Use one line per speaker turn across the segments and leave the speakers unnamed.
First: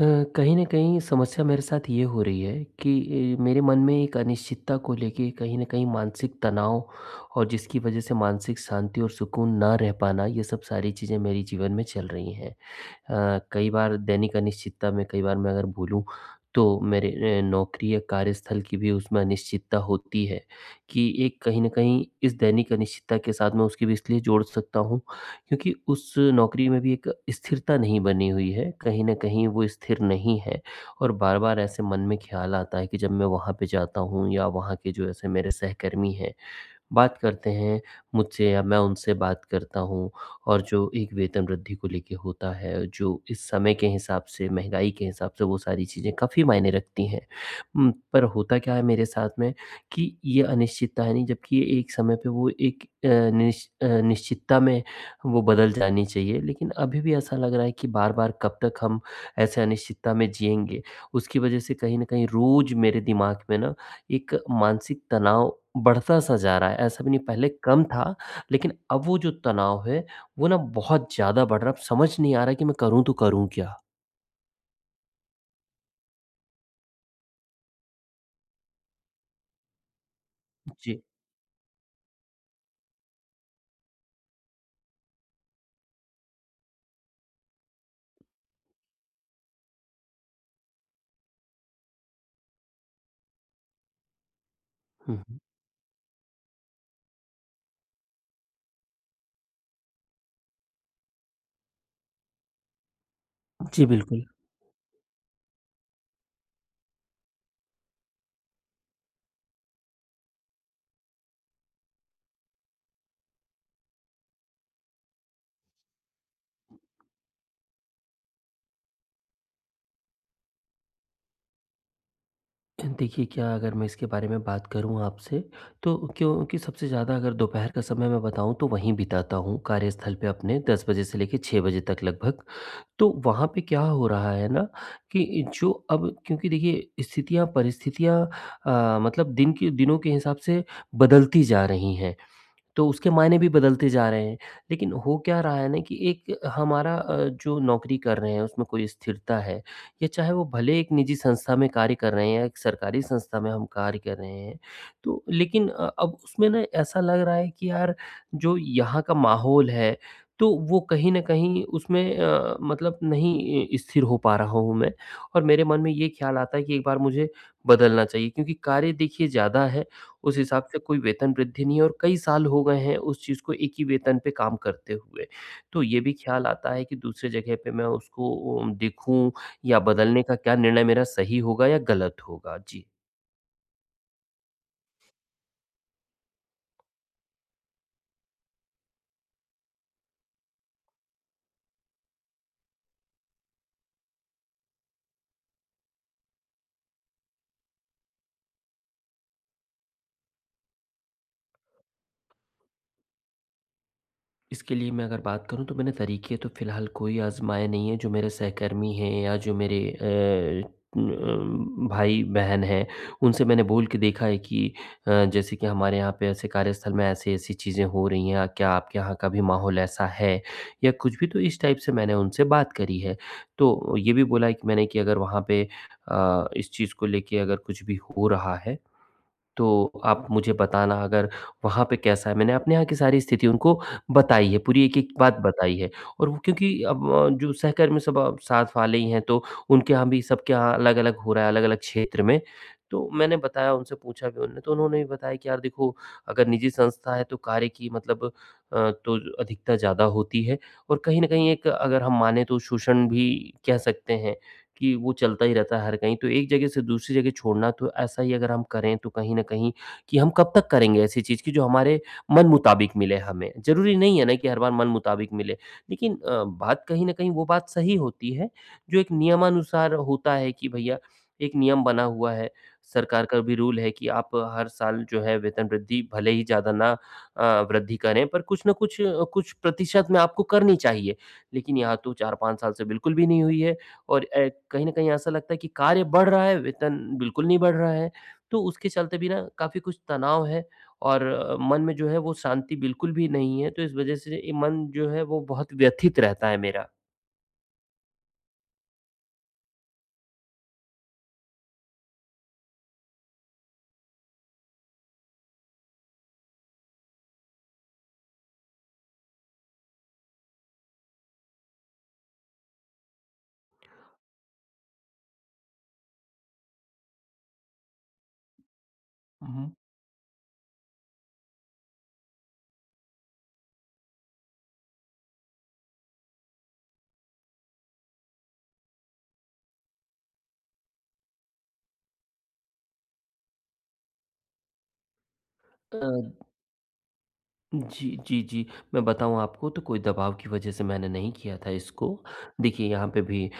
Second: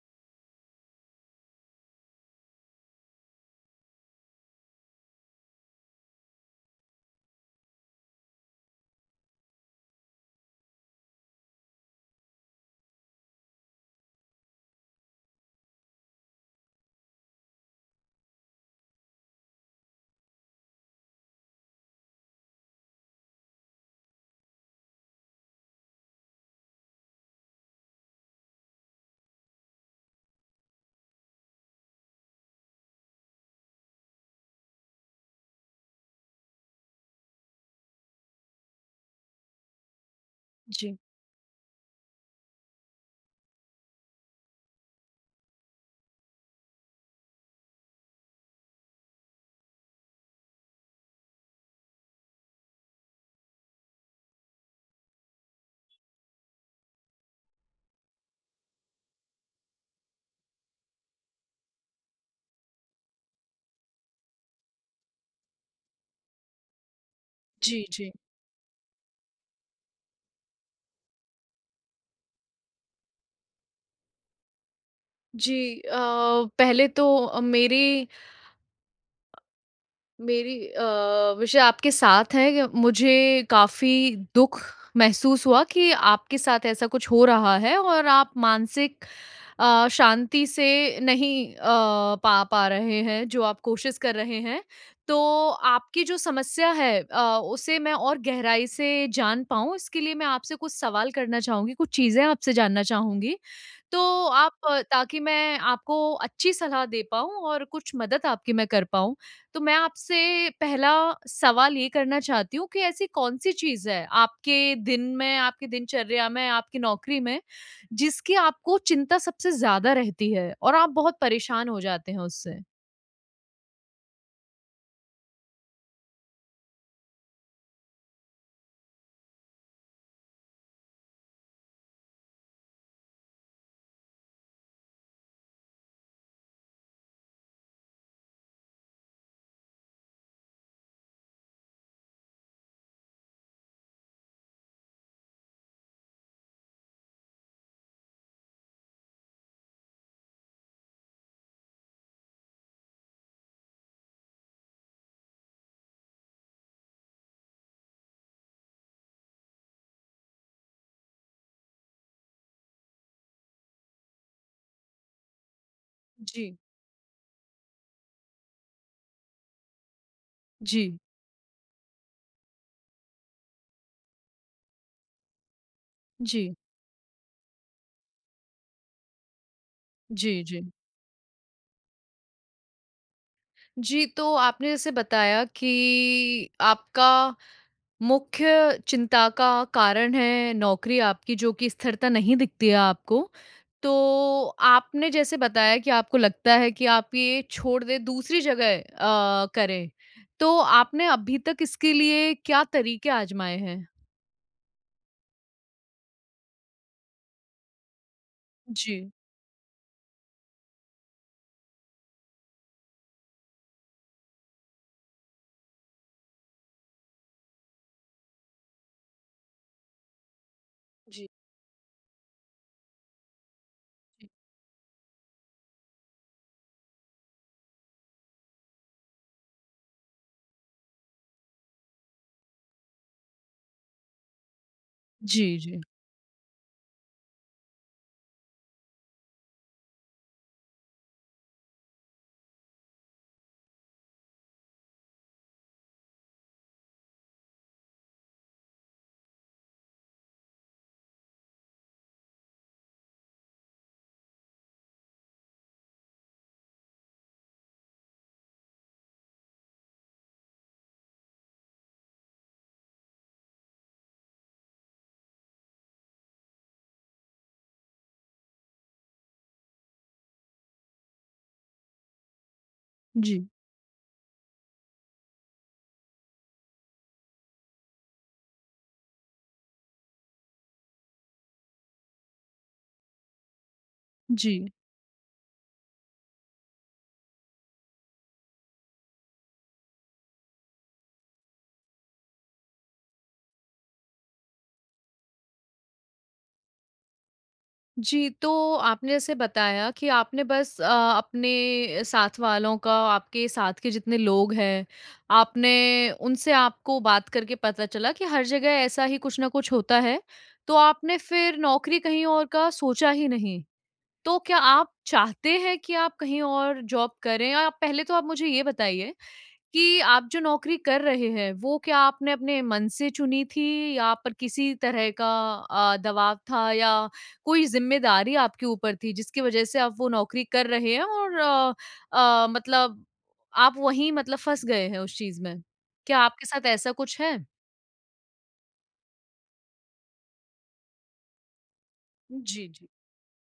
अ, कहीं न कहीं समस्या मेरे साथ ये हो रही है कि मेरे मन में एक अनिश्चितता को लेके कहीं न कहीं मानसिक तनाव और जिसकी वजह से मानसिक शांति और सुकून ना रह पाना, ये सब सारी चीज़ें मेरे जीवन में चल रही हैं। कई बार दैनिक अनिश्चितता में कई बार मैं अगर बोलूँ तो मेरे नौकरी या कार्यस्थल की भी उसमें अनिश्चितता होती है कि एक कहीं न कहीं इस दैनिक अनिश्चितता के साथ मैं उसकी भी इसलिए जोड़ सकता हूँ क्योंकि उस नौकरी में भी एक स्थिरता नहीं बनी हुई है। कहीं न कहीं वो स्थिर नहीं है और बार-बार ऐसे मन में ख़्याल आता है कि जब मैं वहाँ पे जाता हूँ या वहाँ के जो ऐसे मेरे सहकर्मी हैं बात करते हैं मुझसे या मैं उनसे बात करता हूँ और जो
जी,
एक वेतन वृद्धि को लेके होता है, जो इस समय के हिसाब से, महँगाई के हिसाब से वो सारी चीज़ें काफ़ी मायने रखती हैं। पर होता क्या है मेरे साथ में कि ये अनिश्चितता है नहीं जबकि ये एक समय पे वो एक निश्चितता में वो बदल जानी चाहिए लेकिन अभी भी ऐसा लग रहा है कि बार-बार कब तक हम ऐसे अनिश्चितता में जिएँगे? उसकी वज़ह से कहीं न कहीं रोज़ मेरे दिमाग में ना एक मानसिक तनाव बढ़ता सा जा रहा है। ऐसा भी नहीं पहले
जी,
कम
जी।
था, लेकिन अब वो जो तनाव है, वो ना बहुत ज़्यादा बढ़ रहा है। अब समझ नहीं आ रहा है कि मैं करूँ तो करूँ क्या?
जी अ, पहले तो मेरे मेरी
जी।
अ, विषय आपके साथ है कि मुझे काफ़ी दुःख महसूस हुआ कि आपके साथ ऐसा कुछ हो रहा है और आप मानसिक शांति से नहीं पा पा रहे हैं जो आप कोशिश कर रहे हैं। तो
हुँ, हुँ।
आपकी जो समस्या है उसे मैं और गहराई से जान पाऊँ इसके लिए मैं आपसे कुछ सवाल करना चाहूँगी, कुछ चीज़ें आपसे जानना चाहूँगी।
जी,
तो
बिल्कुल।
ताकि मैं आपको अच्छी सलाह दे पाऊँ और कुछ मदद आपकी मैं कर पाऊँ। तो मैं आपसे पहला सवाल ये करना चाहती हूँ कि ऐसी कौन-सी चीज़ है आपके दिन में, आपकी दिनचर्या में, आपकी नौकरी में, जिसकी आपको चिंता सबसे ज़्यादा रहती है और आप बहुत परेशान हो जाते हैं उससे?
देखिए, क्या अगर मैं इसके बारे में बात करूँ आपसे, तो क्योंकि सबसे ज़्यादा अगर दोपहर का समय मैं बताऊँ तो वहीं बिताता हूँ कार्यस्थल पे अपने 10 बजे से लेके 6 बजे तक लगभग। तो वहाँ पे क्या हो रहा है ना कि जो अब क्योंकि देखिए स्थितियाँ परिस्थितियाँ मतलब दिन के दिनों के हिसाब से बदलती जा रही हैं। तो उसके मायने भी बदलते जा रहे हैं। लेकिन हो क्या रहा है ना कि एक हमारा जो नौकरी कर रहे हैं उसमें कोई स्थिरता है या चाहे वो भले एक निजी संस्था में कार्य कर रहे हैं या एक सरकारी संस्था में हम कार्य कर रहे हैं। तो लेकिन अब उसमें ना ऐसा लग रहा है कि यार जो यहाँ का माहौल है तो वो कहीं न कहीं उसमें अ, मतलब नहीं अ, स्थिर हो पा रहा हूँ मैं और मेरे मन में ये ख़्याल
जी,
आता है कि एक बार मुझे बदलना चाहिए क्योंकि कार्य देखिए ज़्यादा है। उस हिसाब से
जी,
कोई वेतन वृद्धि नहीं है और कई साल हो गए हैं उस चीज़ को एक ही वेतन पे काम करते हुए। तो ये भी ख़्याल
जी,
आता है कि दूसरे जगह पे मैं उसको देखूँ या बदलने का
जी,
क्या
जी।
निर्णय मेरा सही होगा या गलत होगा? जी।
जी, तो आपने जैसे बताया कि आपका मुख्य चिंता का कारण है नौकरी आपकी जो कि स्थिरता नहीं दिखती है आपको। तो आपने जैसे बताया कि आपको लगता है कि आप ये छोड़ दें दूसरी जगह करें। तो आपने अभी तक इसके लिए क्या तरीके आज़माए हैं?
इसके लिए मैं अगर बात करूँ तो मैंने तरीके तो फ़िलहाल कोई आज़माए नहीं हैं, जो मेरे सहकर्मी
जी।
हैं या जो मेरे अ, न भाई-बहन हैं, उनसे मैंने बोल के देखा है कि जैसे कि हमारे यहाँ पे ऐसे कार्यस्थल में ऐसी-ऐसी चीज़ें हो रही हैं, क्या आपके यहाँ का भी माहौल ऐसा है? या कुछ भी,
जी,
तो इस टाइप से मैंने उनसे बात करी है। तो ये भी
जी।
बोला है कि मैंने कि अगर वहाँ पे इस चीज़ को लेके अगर कुछ भी हो रहा है तो आप मुझे बताना अगर वहाँ पे कैसा है, मैंने अपने यहाँ की सारी स्थिति उनको बताई है, पूरी एक-एक बात
जी,
बताई
जी।
है और वो क्योंकि अब जो सहकर्मी सब अब साथ वाले ही हैं तो उनके यहाँ भी सबके यहाँ अलग-अलग हो रहा है, अलग-अलग क्षेत्र में। तो मैंने बताया उनसे पूछा भी उन्होंने, तो उन्होंने भी बताया कि यार देखो अगर निजी संस्था है तो कार्य की मतलब तो अधिकता ज़्यादा होती है और कहीं न कहीं एक अगर हम माने तो शोषण भी कह सकते हैं। कि वो चलता ही रहता है हर कहीं, तो एक जगह से दूसरी जगह छोड़ना तो ऐसा ही अगर हम करें तो कहीं न कहीं कि हम कब तक करेंगे ऐसी चीज़ कि जो हमारे मन मुताबिक मिले हमें। ज़रूरी नहीं है ना कि हर बार मन मुताबिक मिले, लेकिन बात कहीं न कहीं वो बात सही होती है जो एक नियमानुसार होता है कि भैया एक नियम बना हुआ है, सरकार का
जी,
भी रूल है कि आप हर साल जो है वेतन वृद्धि भले ही ज़्यादा ना वृद्धि करें पर कुछ न कुछ, कुछ प्रतिशत में आपको करनी चाहिए। लेकिन यहाँ तो 4-5 साल से बिल्कुल भी नहीं हुई है। और
जी।
कहीं न कहीं ऐसा लगता है कि कार्य बढ़ रहा है, वेतन बिल्कुल नहीं बढ़ रहा है। तो उसके चलते भी ना काफ़ी कुछ तनाव है और मन में जो है वो शांति बिल्कुल भी नहीं है। तो इस वज़ह से ये मन जो है वो बहुत व्यथित रहता है मेरा।
जी, तो आपने जैसे बताया कि आपने बस अपने साथ वालों का, आपके साथ के जितने लोग हैं, आपने उनसे आपको बात करके पता चला कि हर जगह ऐसा ही कुछ ना कुछ होता है, तो आपने फिर नौकरी कहीं और का सोचा ही नहीं। तो क्या आप चाहते हैं कि आप कहीं और जॉब करें? या आप पहले तो आप मुझे ये बताइए कि आप जो नौकरी कर रहे हैं, वो क्या आपने अपने मन से चुनी थी या पर किसी तरह का दबाव था या कोई ज़िम्मेदारी आपके ऊपर थी जिसकी वज़ह से आप वो नौकरी कर रहे हैं और मतलब आप वहीं मतलब फँस गए हैं उस चीज़ में?
अ
क्या आपके साथ ऐसा कुछ है?
जी, जी, जी। मैं बताऊँ आपको तो कोई दबाव की वजह से मैंने नहीं किया था इसको।
जी, जी।
देखिए यहाँ पे भी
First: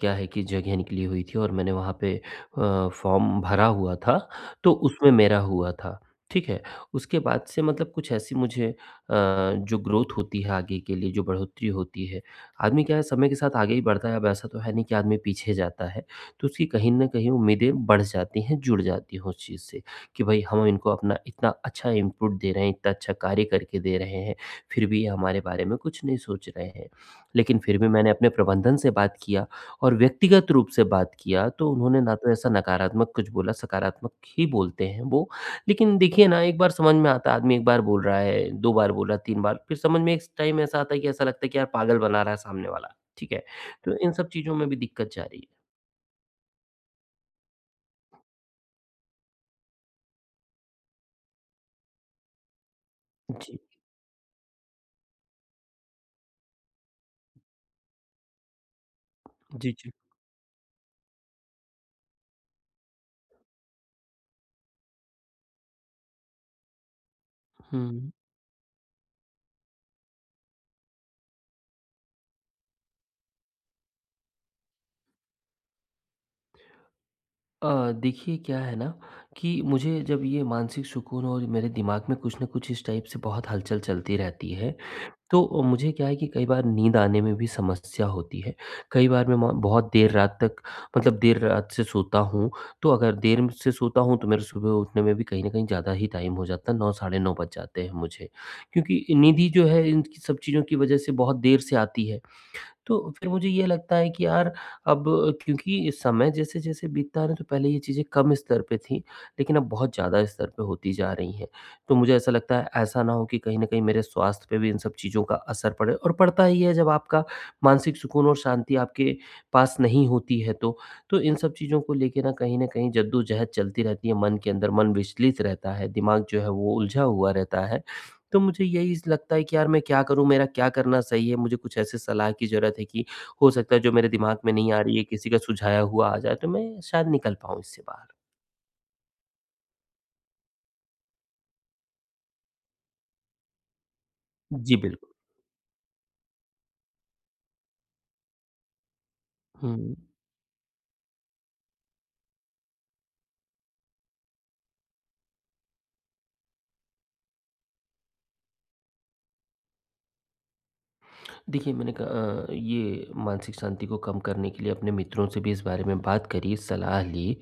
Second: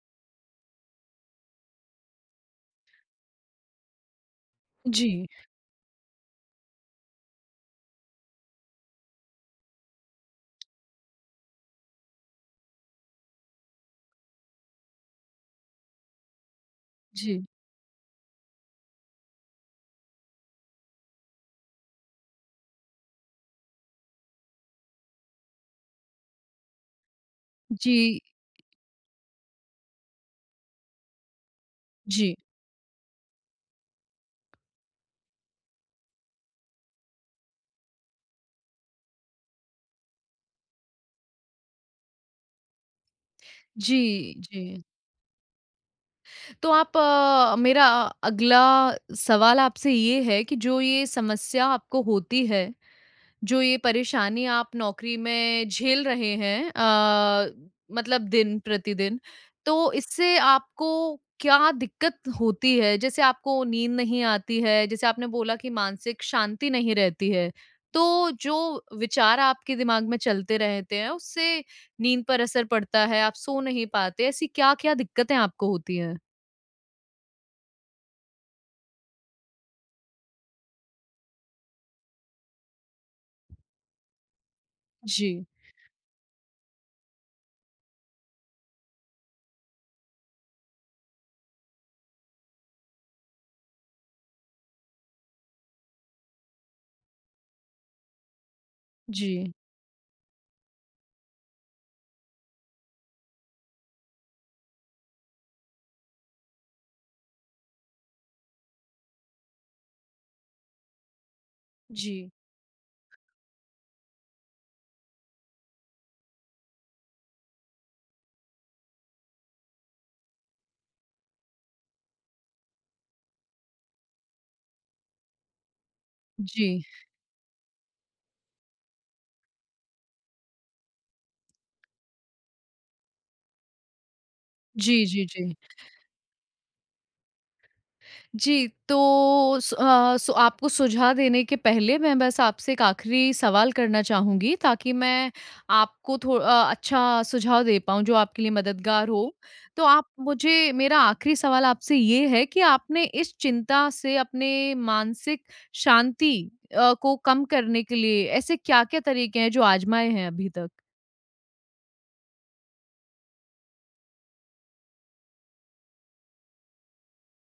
क्या है कि जगह निकली हुई थी और मैंने वहाँ पे फॉर्म भरा हुआ था, तो उसमें
जी,
मेरा हुआ था, ठीक है? उसके बाद से मतलब कुछ ऐसी मुझे जो ग्रोथ होती है आगे के लिए, जो बढ़ोतरी होती है, आदमी क्या है समय के साथ आगे ही बढ़ता है, अब ऐसा तो है नहीं कि आदमी पीछे जाता है। तो उसकी कहीं न कहीं
जी,
उम्मीदें बढ़ जाती हैं, जुड़ जाती हैं उस चीज़ से। कि भाई हम इनको अपना इतना अच्छा इनपुट दे रहे हैं, इतना अच्छा कार्य करके दे रहे हैं, फिर भी ये हमारे बारे में कुछ नहीं सोच रहे हैं। लेकिन फिर भी मैंने
जी,
अपने प्रबंधन से बात किया और व्यक्तिगत रूप से बात किया, तो उन्होंने ना तो
जी,
ऐसा नकारात्मक कुछ बोला, सकारात्मक ही बोलते हैं वो। लेकिन देखिए ना, एक बार समझ में आता है, आदमी एक बार बोल रहा है, 2 बार बोला, 3 बार, फिर समझ में एक टाइम ऐसा आता है कि ऐसा लगता है कि यार पागल बना रहा है सामने वाला, ठीक है? तो इन सब
जी,
चीज़ों में भी
जी।
दिक्कत जा रही है।
तो मेरा अगला सवाल आपसे ये है कि जो ये समस्या आपको होती है
जी।
जो ये परेशानी आप नौकरी में झेल रहे हैं मतलब दिन प्रतिदिन,
जी, जी।
तो इससे आपको क्या दिक्कत होती है? जैसे आपको नींद नहीं आती है, जैसे आपने बोला कि मानसिक शांति नहीं रहती है,
हुँ।
तो जो विचार आपके दिमाग में चलते रहते हैं, उससे नींद पर असर पड़ता है, आप सो नहीं पाते, ऐसी क्या-क्या दिक्कतें आपको होती हैं?
देखिए क्या है ना कि मुझे जब ये मानसिक सुकून और मेरे दिमाग में कुछ ना कुछ इस टाइप से बहुत हलचल चलती रहती है
जी,
तो मुझे क्या है कि कई बार नींद आने में भी समस्या होती है कई बार बहुत देर रात तक मतलब देर रात से सोता हूँ तो अगर देर से सोता हूँ तो मेरे सुबह उठने में भी कहीं ना कहीं ज़्यादा ही टाइम हो जाता है 9 साढ़े 9 बज जाते हैं मुझे क्योंकि नींद ही
जी,
जो है इन सब चीज़ों की वजह से बहुत देर से आती है तो फिर मुझे ये लगता है कि यार अब क्योंकि समय जैसे-जैसे बीतता है ना, तो पहले ये चीज़ें कम स्तर पे थी, लेकिन अब बहुत ज़्यादा स्तर पे होती जा रही हैं। तो मुझे
जी,
ऐसा लगता है ऐसा ना हो कि कहीं न कहीं मेरे स्वास्थ्य पे भी इन सब चीज़ों का असर पड़े और पड़ता ही है जब आपका मानसिक सुकून और शांति आपके पास नहीं होती है तो। तो इन सब चीज़ों को लेके ना कहीं न कहीं जद्दोजहद चलती रहती है मन के अंदर, मन विचलित रहता है, दिमाग जो है वो
जी,
उलझा हुआ रहता है। तो मुझे यही स लगता है कि यार मैं क्या करूँ, मेरा क्या करना सही है? मुझे कुछ ऐसे सलाह की ज़रूरत है कि हो सकता है जो मेरे दिमाग में नहीं आ रही
जी,
है,
जी,
किसी का
जी।
सुझाया हुआ आ जाए, तो मैं शायद निकल पाऊँ इससे बाहर।
जी, तो स अ, सु आपको सुझाव देने के पहले मैं बस आपसे एक आखिरी सवाल करना चाहूँगी
जी,
ताकि
बिल्कुल।
मैं आपको अच्छा सुझाव दे पाऊँ जो आपके लिए मददगार हो। तो
हुँ।
आप मुझे मेरा आखिरी सवाल आपसे ये है कि आपने इस चिंता से अपने मानसिक शांति को कम करने के लिए ऐसे क्या-क्या तरीके हैं जो आज़माए हैं अभी तक?
देखिए मैंने कहा ये मानसिक शांति को कम करने के लिए अपने मित्रों से भी इस बारे में बात करी, सलाह ली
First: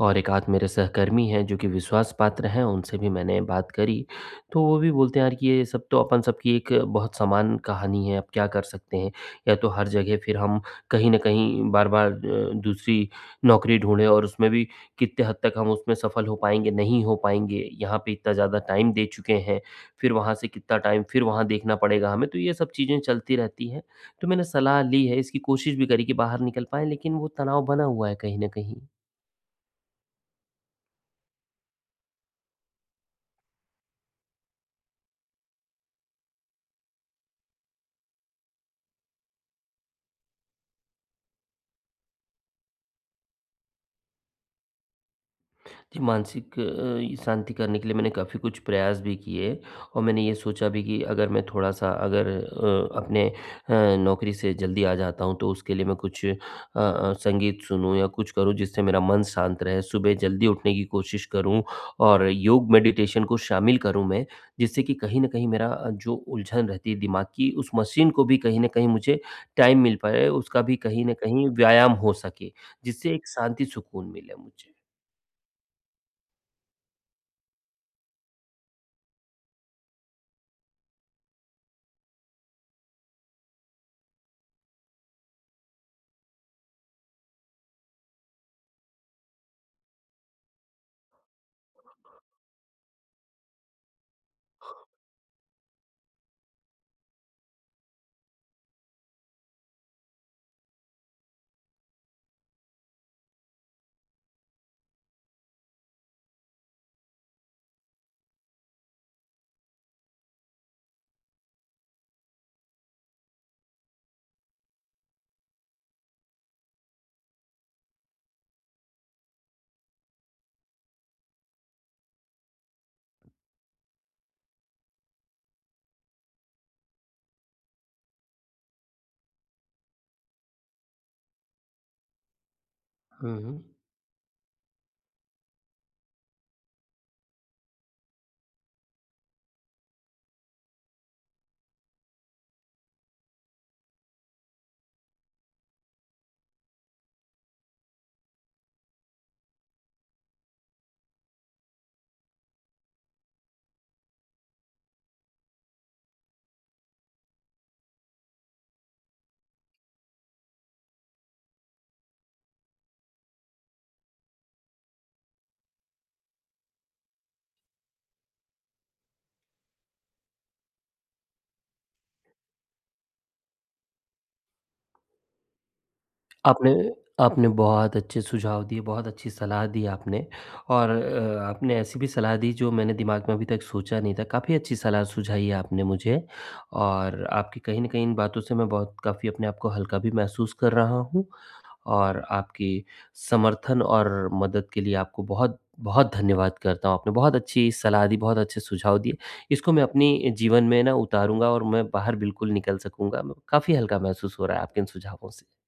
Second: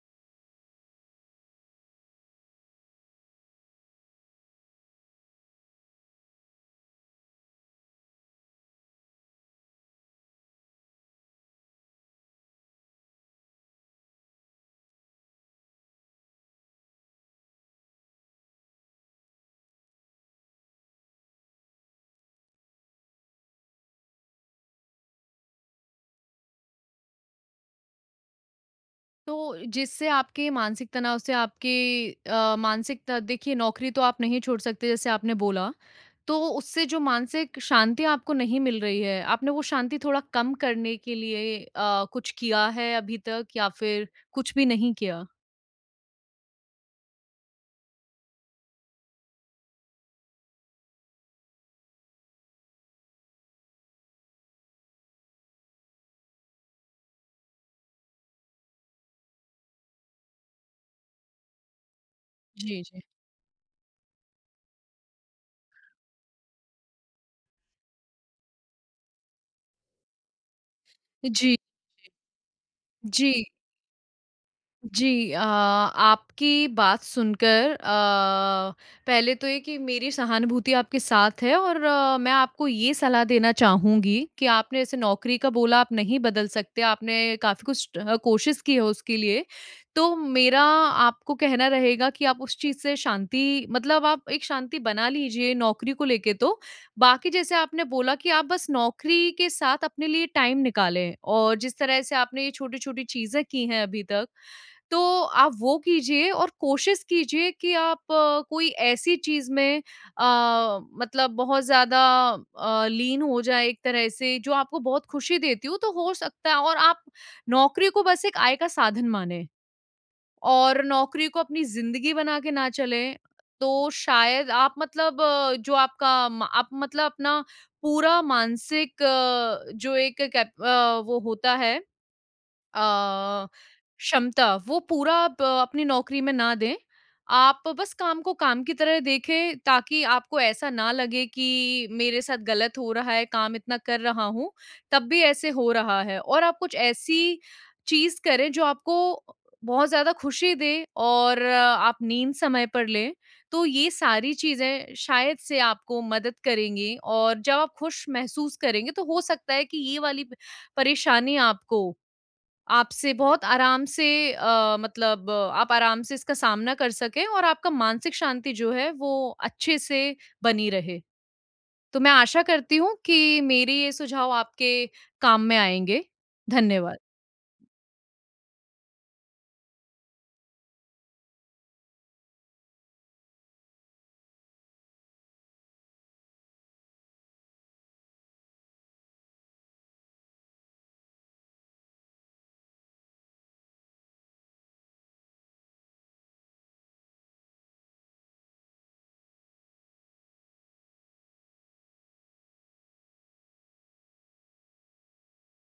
और एक आध मेरे सहकर्मी हैं जो कि विश्वास पात्र हैं, उनसे भी मैंने बात करी। तो वो भी बोलते हैं यार कि ये सब तो अपन सबकी एक बहुत समान कहानी है, अब क्या कर सकते हैं? या तो हर जगह फिर हम कहीं न कहीं बार-बार दूसरी नौकरी ढूँढें और उसमें भी कितने हद तक हम उसमें सफल हो पाएँगे, नहीं हो पाएँगे। यहाँ पे इतना ज़्यादा टाइम दे चुके हैं फिर वहाँ से कितना टाइम फिर वहाँ देखना पड़ेगा हमें, तो ये सब चीज़ें चलती रहती हैं। तो मैंने सलाह ली है, इसकी कोशिश भी करी कि बाहर निकल पाएँ, लेकिन वो तनाव बना हुआ है कहीं न कहीं।
तो जिससे आपके मानसिक तनाव से आपके अ, मानसिक त देखिए नौकरी तो आप नहीं छोड़ सकते जैसे आपने बोला। तो उससे जो मानसिक शांति आपको नहीं मिल रही है, आपने वो शांति थोड़ा कम करने के लिए कुछ किया है अभी तक या फिर कुछ भी नहीं किया?
जी, ये शांति करने के लिए मैंने काफ़ी कुछ प्रयास भी किए और मैंने ये सोचा भी कि अगर मैं थोड़ा-सा अगर अपने नौकरी से जल्दी आ जाता हूँ, तो उसके लिए मैं कुछ संगीत सुनूँ या कुछ करूँ जिससे मेरा मन शांत रहे। सुबह जल्दी उठने की कोशिश करूँ और योग
जी, जी।
मेडिटेशन को शामिल करूँ मैं, जिससे कि कहीं न कहीं मेरा जो उलझन रहती है दिमाग की, उस मशीन को भी कहीं न कहीं मुझे टाइम मिल पाए, उसका भी कहीं न कहीं
जी,
व्यायाम हो सके, जिससे एक
जी।
शांति, सुकून मिले मुझे।
आपकी बात सुनकर पहले तो ये कि मेरी सहानुभूति आपके साथ है और मैं आपको ये सलाह देना चाहूँगी कि आपने ऐसे नौकरी का बोला आप नहीं बदल सकते, आपने काफ़ी कुछ कोशिश की है उसके लिए। तो मेरा आपको कहना रहेगा कि आप उस चीज़ से शांति मतलब आप एक शांति बना लीजिए नौकरी को लेके तो। बाकी जैसे आपने बोला कि आप बस नौकरी के साथ अपने लिए टाइम निकालें और जिस तरह से आपने ये छोटी-छोटी चीज़ें की हैं अभी तक तो आप वो कीजिए और कोशिश कीजिए कि आप कोई ऐसी चीज़ में अ, मतलब बहुत ज़्यादा लीन हो जाए एक तरह से जो आपको बहुत खुशी देती हो, तो हो सकता है और आप नौकरी को बस एक आय का साधन मानें और नौकरी को अपनी ज़िंदगी बना के ना चलें। तो शायद आप जो आपका म आप मतलब अपना पूरा मानसिक अ, जो एक कैप अ, वो होता है
हुँ,
अ,
हुँ।
क्षमता वो पूरा आप अपनी नौकरी में ना दें। आप बस काम को काम की तरह देखें ताकि आपको ऐसा ना लगे कि मेरे साथ गलत हो रहा है, काम इतना कर रहा हूँ, तब भी ऐसे हो रहा है और आप कुछ ऐसी चीज़ करें जो आपको बहुत ज़्यादा खुशी दे और आप नींद समय पर लें। तो ये सारी चीज़ें शायद से आपको मदद करेंगी और जब आप खुश महसूस करेंगे तो हो सकता है कि ये वाली प परेशानी आपको आपसे बहुत आराम से अ, मतलब अ, आप आराम से इसका सामना कर सकें और आपका मानसिक शांति जो है वो अच्छे से बनी रहे। तो मैं आशा करती हूँ कि मेरे ये सुझाव आपके काम में आएँगे।
आपने
धन्यवाद।
आपने बहुत अच्छे सुझाव दिए, बहुत अच्छी सलाह दी आपने और आपने ऐसी भी सलाह दी जो मैंने दिमाग में अभी तक सोचा नहीं था। काफ़ी अच्छी सलाह सुझाई है आपने मुझे और आपकी कहीं न कहीं इन बातों से मैं बहुत काफ़ी अपने आप को हल्का भी महसूस कर रहा हूँ और आपकी समर्थन और मदद के लिए आपको बहुत बहुत धन्यवाद करता हूँ। आपने बहुत अच्छी सलाह दी, बहुत अच्छे सुझाव दिए। इसको मैं अपनी जीवन में ना उतारूँगा और मैं बाहर बिल्कुल निकल सकूँगा। म काफ़ी हल्का महसूस हो रहा है आपके इन सुझावों से।